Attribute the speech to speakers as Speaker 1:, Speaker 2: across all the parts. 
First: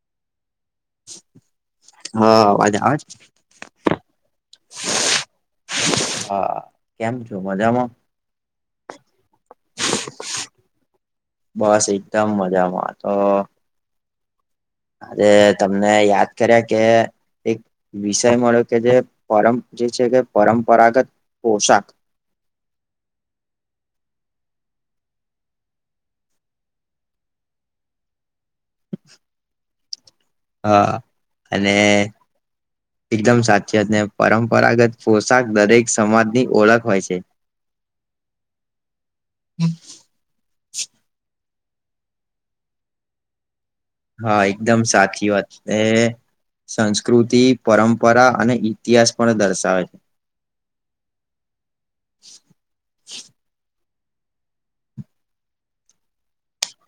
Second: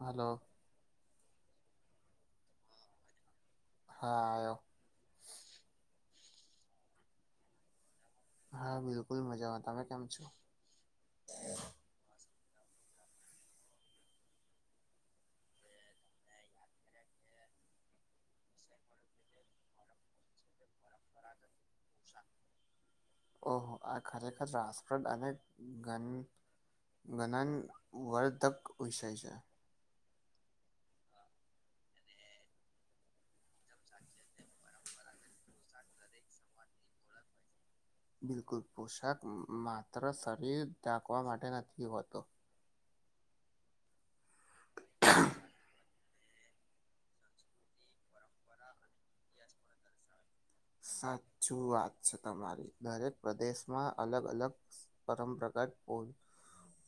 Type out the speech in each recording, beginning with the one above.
Speaker 1: Hello.
Speaker 2: હા અવાજ આવે છે.
Speaker 1: હા આયો
Speaker 2: હા કેમ છો મજામાં.
Speaker 1: હા બિલકુલ મજામાં તમે કેમ છો.
Speaker 2: બસ એકદમ મજામાંતો. અરે તમને યાદ કર્યા કે એક. વિષય મળ્યો કે જે પર જે છે કે પરંપરાગત પોશાક [unintelligible]
Speaker 1: ઓહો આ ખરેખર રાસપ્રદ અને ગન મનન વર્ધક વિષય છે.
Speaker 2: અ અને. એકદમ સાચી વાત ને પરંપરાગત પોશાક દરેક સમાજની ઓળખ હોય છે.
Speaker 1: બિલકુલ પોશાક મ માત્ર શરીર ઢાંકવા માટે નથી હોતો.
Speaker 2: હા એકદમ સાચી વાત એ સંસ્કૃતિ પરંપરા. અને ઇતિહાસ પણ દર્શાવે છે.
Speaker 1: સાચું વાત છે તમારી દરેક પ્રદેશમાં અલગ અલગ. પરંપરાગ ઓ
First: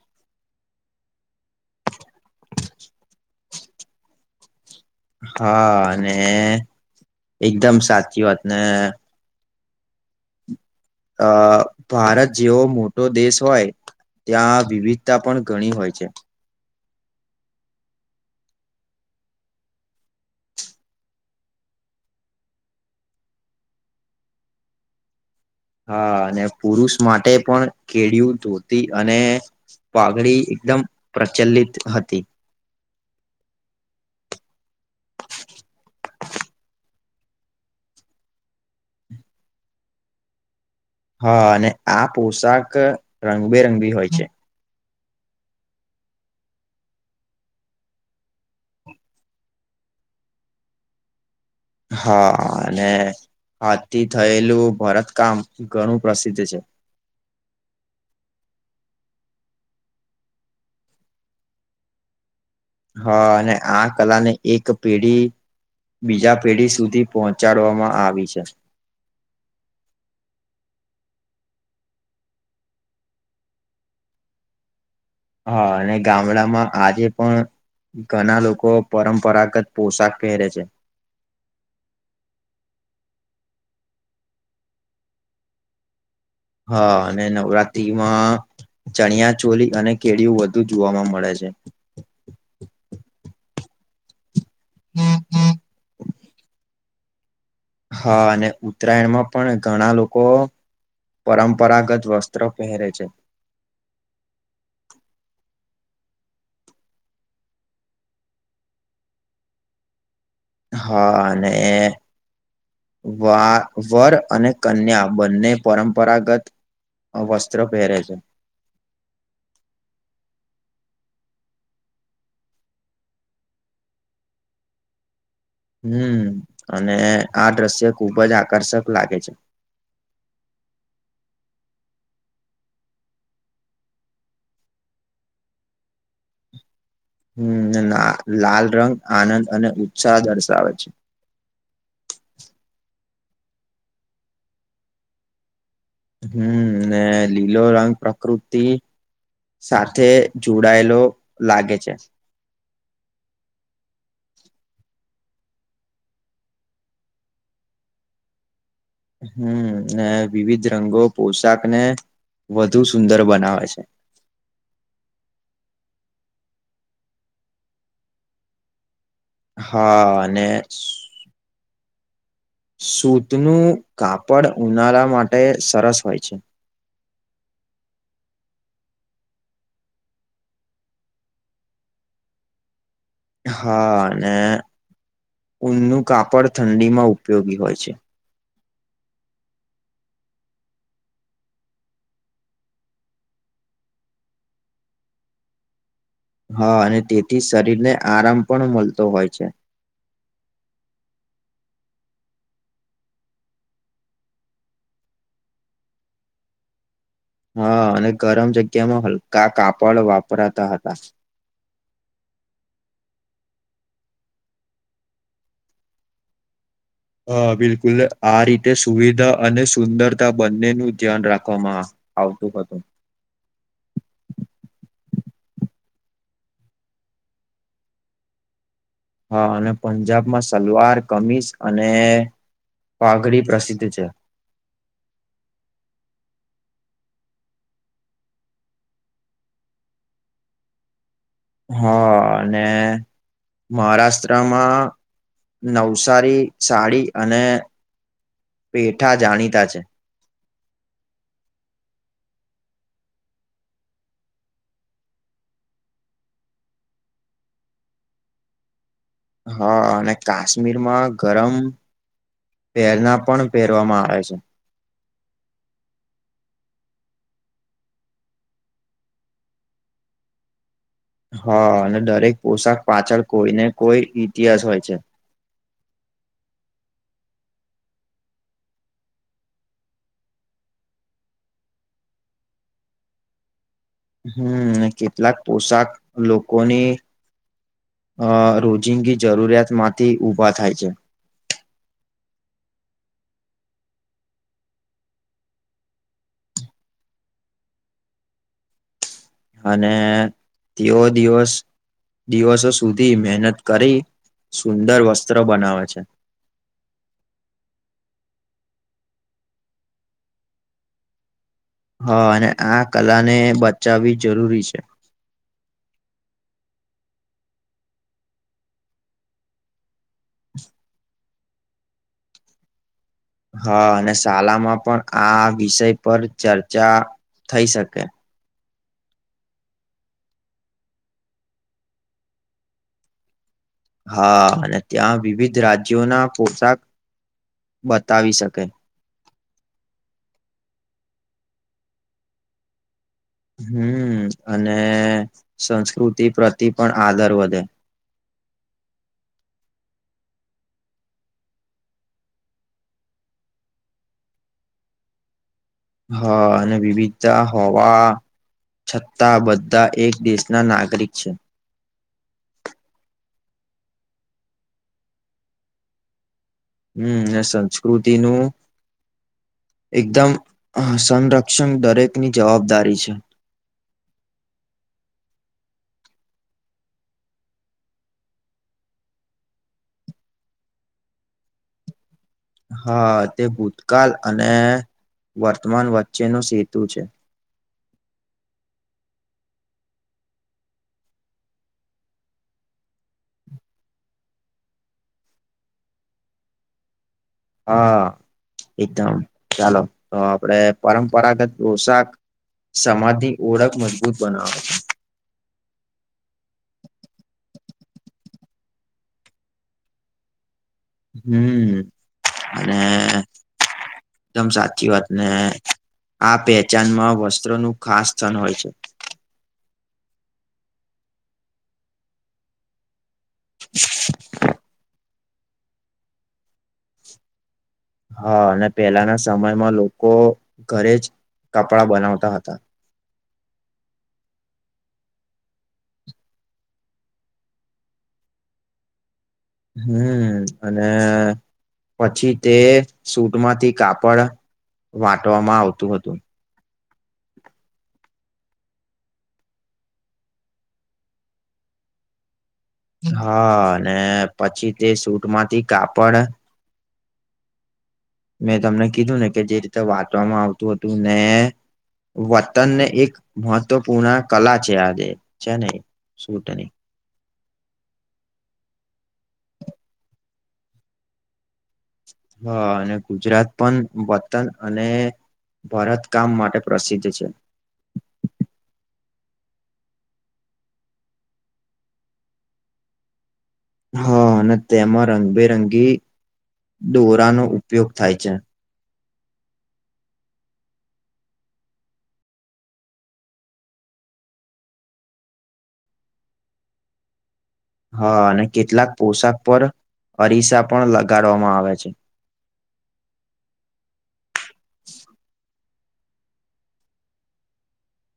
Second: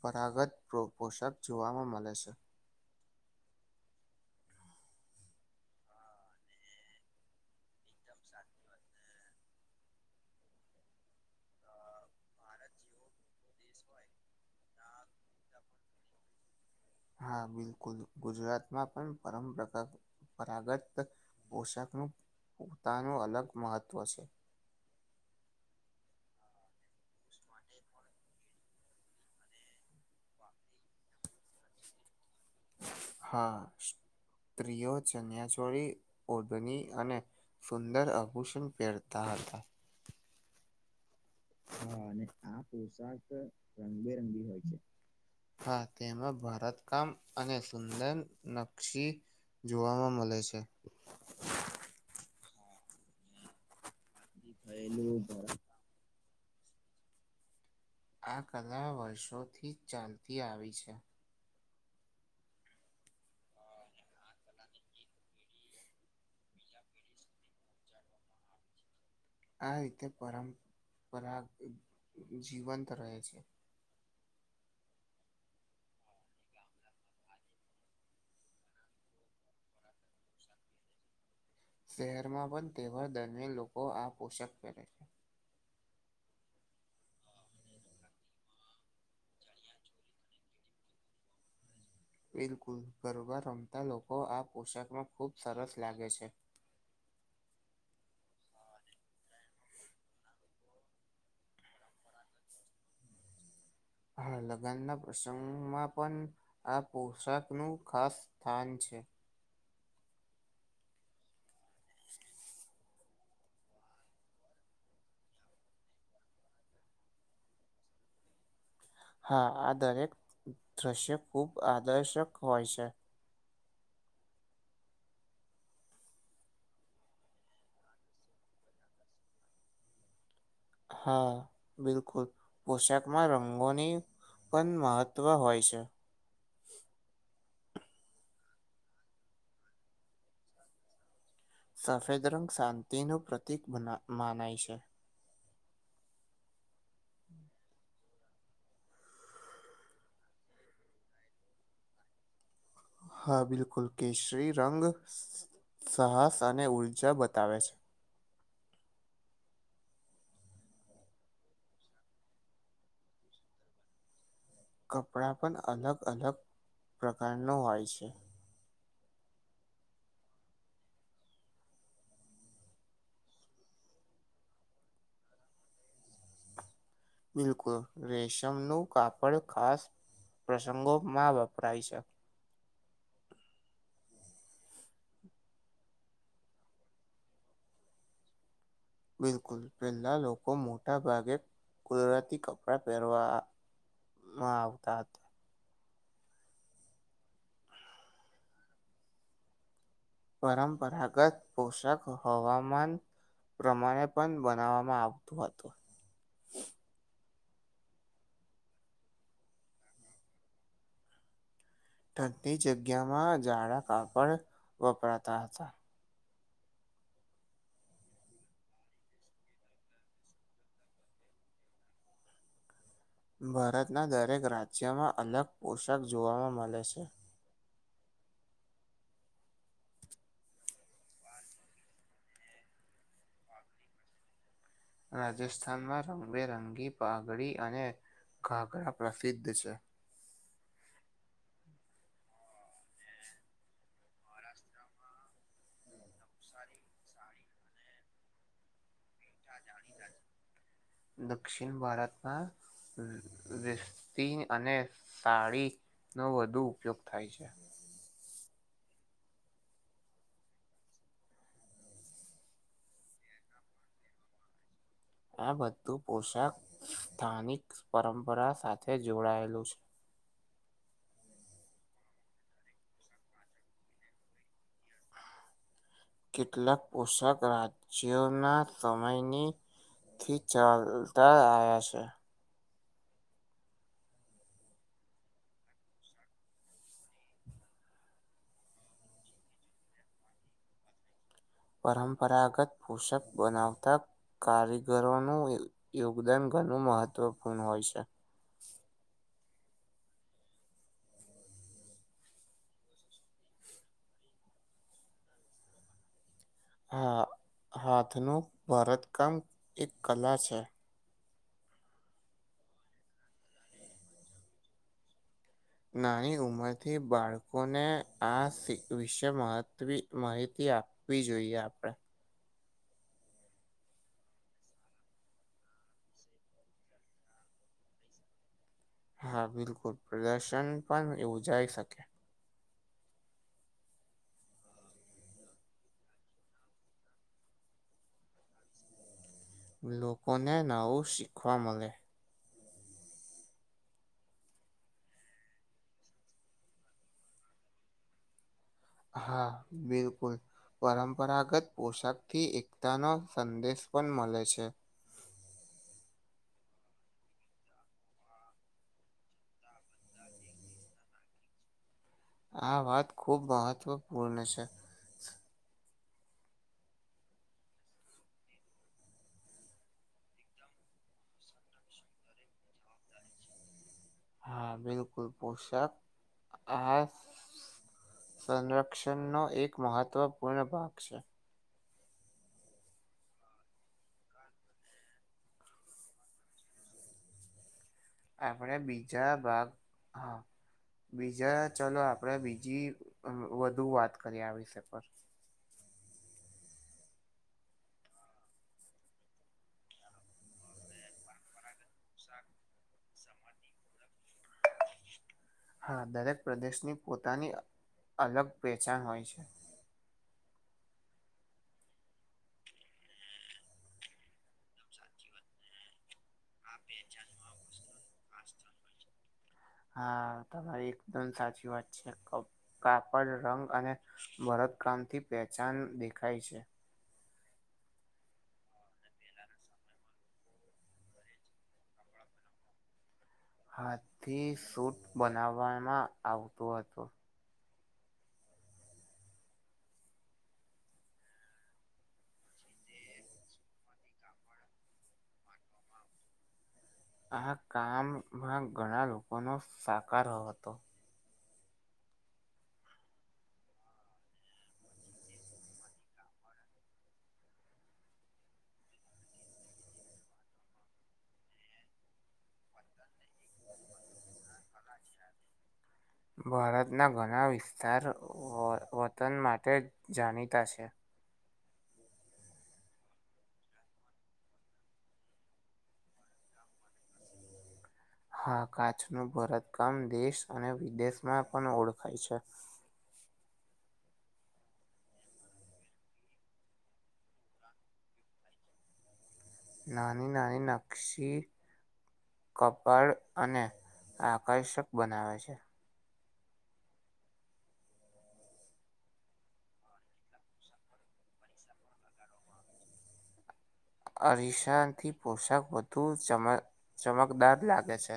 Speaker 1: પરાગત પો પોષક જોવાવામાં મળે છે.
Speaker 2: હા અને એકદમ સાચી વાત ને. અ ભારત જેવો મોટો દેશ હોય. ત્યાં વિવિધતા પણ ઘણી હોય છે.
Speaker 1: હા બિલકુલ ગુજરાતમાં પણ પરમપકાર પરાગત પોશાકનું પોતાનું અલગ મહત્ત્વ છે.
Speaker 2: હા અને પુરુષ માટે પણ કેડિયું ધોતી અને પાઘડી એકદમ પ્રચલિત હતી.
Speaker 1: હા સ્ત્રીઓ ચન્યાચોળ ઓભની અને સુંદર અભૂષણ પહેરતા હતા
Speaker 2: હા અને
Speaker 1: હા
Speaker 2: આ
Speaker 1: અને આ
Speaker 2: પોશાક
Speaker 1: પોશાક
Speaker 2: રંગબેરંગી હોય છે
Speaker 1: રંગબેરંગી હોય છે. હા તેમાં ભરતકામ અને સુંદર નક્ષી જોવામાં મળે છે.
Speaker 2: હા અને હાથ થી થયેલું ભરતકામ ઘણું પ્રસિદ્ધ છે.
Speaker 1: આ કલા વર્ષોથી જ ચાલતી આવી છે.
Speaker 2: હા અને આ કલા ને એક પેઢી બીજા પેઢી સુધી પહોંચાડવામાં આવી છે.
Speaker 1: આ રીતે પરંપરા જીવંત રહે છે.
Speaker 2: હા અને ગામડામાં આજે પણ ઘણા લોકો પરંપરાગત પોશાક પહેરે છે.
Speaker 1: શહેરમાં પણ તહેવાર દરમિયાન લોકો આ પોષક પહેરે છે.
Speaker 2: હા અને નવરાતી માં. ચણિયા ચોલી અને કેળિય વધુ જોવાવામાં મળે છે.
Speaker 1: બિલકુલ ગરબા રમતા લોકો આ પોશાકમાં ખૂબ સરસ લાગે છે.
Speaker 2: હા અને ઉત્તરાયણમાં પણ ઘણા લોકો પરંપરાગત વસ્ત્ર પહેરે છે.
Speaker 1: હા લગ્ન ના પ્રસંગમાં પણ આ પોશાક નું ખાસ સ્થાન છે.
Speaker 2: હા અને. વા વર અને કન્યા બંને પરંપરાગત આ વસ્ત્ર પહેરે છે.
Speaker 1: હા આ દરેક દ્રશ્ય ખુબ આદર્શક હોય છે.
Speaker 2: હમ અને આ દ્રશ્ય ખુબ જ આકર્ષક લાગે છે.
Speaker 1: હા બિલકુલ પોશાકમાં રંગોની પણ મહત્વ હોય છે.
Speaker 2: હમ આ લાલ રંગ આનંદ અને ઉત્સાહ દર્શાવે છે.
Speaker 1: સફેદ રંગ શાંતિનું પ્રતિક મના માનાય છે.
Speaker 2: હમ ને લીલો રંગ પ્રકૃતિ તિ સાથે જોડાયેલો લાગે છે.
Speaker 1: હા બિલકુલ કેશરી રંગ સાહસ અને ઉર્જા બતાવે છે.
Speaker 2: હમ ને વિવિધ રંગો પોશાક ને વધુ સુંદર બનાવે છે.
Speaker 1: કપડા પણ અલગ અલગ પ્રકાર નુ હોય છે.
Speaker 2: હા અને. સુતનું કાપડ ઉનાળા માટે સરસ હોય છે.
Speaker 1: બિલકુલ રેશમનું કાપડ ખાસ પ્રસંગોમાં વપરાય છે.
Speaker 2: હા અને ઊનનું કાપડ ઠંડીમાં ઉપયોગી હોય છે.
Speaker 1: બિલકુલ પહેલા લોકો મોટા ભાગે કુદરતી કપડાં પહેરવા માવકાત
Speaker 2: હા અને તેથી શરીર ને આરામ પણ મળતો હોય છે.
Speaker 1: પરંપરાગત પોષક હવામાન પ્રમાણે પણ બનાવવામાં આવતું હતું.
Speaker 2: હા અને ગરમ જગ્યા માં હલકા કાપડ વાપરાતા હતા.
Speaker 1: ઠંડી જગ્યામાં ઝાડા કાપડ વપરાતા હતા.
Speaker 2: હા, બિલકુલ આ રીતે સુવિધા અને સુંદરતા બંને નું ધ્યાન રાખવામાં આવતું હતું.
Speaker 1: ભારતના દરેક રાજ્યમાં અલગ પોશાક જોવામાં મળે છે.
Speaker 2: હા અને પંજાબમાં સલવાર કમીસ અને પાઘડી પ્રસિદ્ધ છે.
Speaker 1: રાજસ્થાનમાં રંગબેરંગી પાઘડી અને ઘાઘરા પ્રસિદ્ધ છે.
Speaker 2: હા અને મહારાષ્ટ્રમાં નવસારી સાડી અને પેઠા જાણી
Speaker 1: દક્ષિણ ભારતના [unintelligible] અને સાડી નો વધુ ઉપયોગ થાય છે.
Speaker 2: હા અને કાશ્મીરમાં ગરમ પહેરના પણ પહેરવામાં આવે છે.
Speaker 1: આ બધું પોશાક સ્થાનિક પરંપરા સાથે જોડાયેલું છે.
Speaker 2: હા અને દરેક પોશાક પાછળ કોઈને કોઈ ઇતિહાસ હોય છે.
Speaker 1: કેટલાક પોશાક રાજ્યોના સમયની થી ચાલતા આવ્યા છે.
Speaker 2: હમ કેટલાક પોશાક લોકોની અ રોજિંગી જરૂરિયાત માંથી ઉભા થાય છે.
Speaker 1: પરંપરાગત પોશાક બનાવતા કારીગરોનું યોગદાન ઘણું મહત્વપૂર્ણ હોય છે.
Speaker 2: અને તેવો દિવસ દિવસો સુધી મહેનત કરી સુંદર વસ્ત્ર બનાવે છે.
Speaker 1: હા હાથનું ભરતકામ એક કલા છે.
Speaker 2: હા અને આ કલા ને બચાવવી જરૂરી છે.
Speaker 1: નાની ઉંમરથી બાળકોને આ વિશે માહિતી આપી જોઈએ આપણેે
Speaker 2: હા અને શાલામાં પણ આ વિષય પર ચર્ચા થઈ શકે.
Speaker 1: હા બિલકુલ પ્રદર્શન પણ યોજાય શકે.
Speaker 2: હા અને ત્યાં વિવિધ રાજ્યો ના પોશાક બતાવી શકે.
Speaker 1: લોકોને નવું શીખવા મલે.
Speaker 2: હમ અને સંસ્કૃતિ પ્રતિ પણ આદર વધે.
Speaker 1: હા બિલકુલ. પરંપરાગત પોશાક થી એકતા નો સંદેશ પણ મળે છે.
Speaker 2: હા અને વિવિતા હોવા છતાં બધ એક દેશના નાગરિક છે.
Speaker 1: આ વાત ખૂબ મહત્વપૂર્ણ છે.
Speaker 2: હમ એ સંસ્કૃતિનું. એકદમ સંરક્ષણ દરેક ની જવાબદારી છે.
Speaker 1: હા બિલકુલ પોશાક આ સંરક્ષણનો એક મહત્વપૂર્ણ ભાગ છે.
Speaker 2: હા, તે ભૂતકાળ અને વર્તમાન વચ્ચે નુ સેતુ છે.
Speaker 1: આપણે બીજા ભાગ, હા બીજા ચલો આપણેે બીજી વ વધુ વાત કરીએ આ વિષય પર.
Speaker 2: હા, એકદમ ચાલો તો આપડે પરંપરાગત પોશાક, સમાજની ઓળખ મજબૂત બનાવે.
Speaker 1: હા, દરેક પ્રદેશની પોતાની અ અલગ પહેચાણ હોય છે.
Speaker 2: હમ્મ, અને દમ સાચી વાત ને આ પહેચાનમાં વસ્ત્રોનું ખાસ સ્થન હોય છે.
Speaker 1: હા, તમારી એકદમ સાચી વાત છે, ખો કાપડ, રંગ અને ભરતકામથી પેચાન દેખાય છે.
Speaker 2: હા, અને પહેલાના સમયમાં લોકો, ઘરેજ કપડા બનાવતા હતા.
Speaker 1: હાથથી સુઠ બનાવવામાં આવતું હતું.
Speaker 2: હમ્મ, અને પછી તે સૂટમાંથી કાપડ વાટવામાં આવતું હતું.
Speaker 1: આહા કામમાં ઘણા લોકોનો સાકારો હતો.
Speaker 2: હા, અને પછી તે સૂટમાંથી કાપડ મેં તમને કીધું ને, કે જે રીતે વાંટવામાં આવતું હતું, ને વતનને એક મહત્વપુર્ણા કલા છે, આજે છે ને શુટની.
Speaker 1: ના ઘણા વિસ્તાર વો વતન માટે જાણીતા છે.
Speaker 2: હા, અને ગુજરાત પણ વતન અને ભરતકામ માટે પ્રસિદ્ધ છે.
Speaker 1: હા, કાચનું ભરતકામ દેશ અને વિદેશમાં પણ ઓળખાય છે.
Speaker 2: હા, અને તેમાં રંગબેરંગી દોરાનો ઉપયોગ થાય છે.
Speaker 1: નાની નાની નક્ષી કપાળ અને આકર્ષક બનાવે છે.
Speaker 2: હા, અને કેટલાક પોશાક પર અરીસા પણ લગાડવામાં આવે છે.
Speaker 1: અરીસાં થી પોશાક વધુ ચમક ચમકદાર લાગે છે.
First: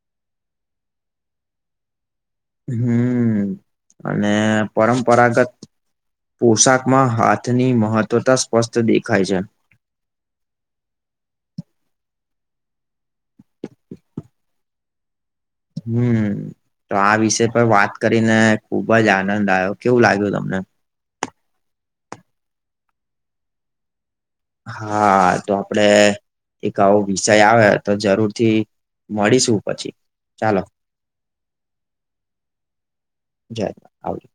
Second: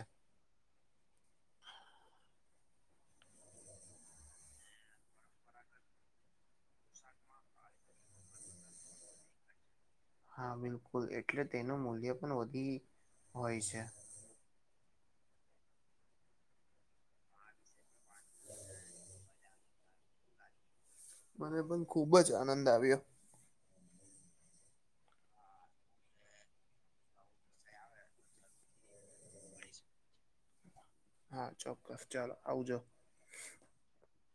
Speaker 2: હમ્મ, અને પરંપરાગત પોશાકમાં હાથની મહત્વતા સ્પષ્ટ દેખાય છે.
Speaker 1: હા, બિલકુલ એટલે તેનું મૂલ્ય પણ વધી હોય છે.
Speaker 2: હમ્મ, તો આ વિષય પર વાત કરીને ખુબજ આનંદ આયો. કેવું લાગ્યું તમને?
Speaker 1: મને પણ ખુબજ આનંદ આવ્યો.
Speaker 2: હા, તો આપડે એક આવો વિષય આવે, તો જરૂર થી મળીશું પછી, ચાલો.
Speaker 1: હા, ચોક્કસ, ચાલો આવજો.
Speaker 2: જય, આવજો.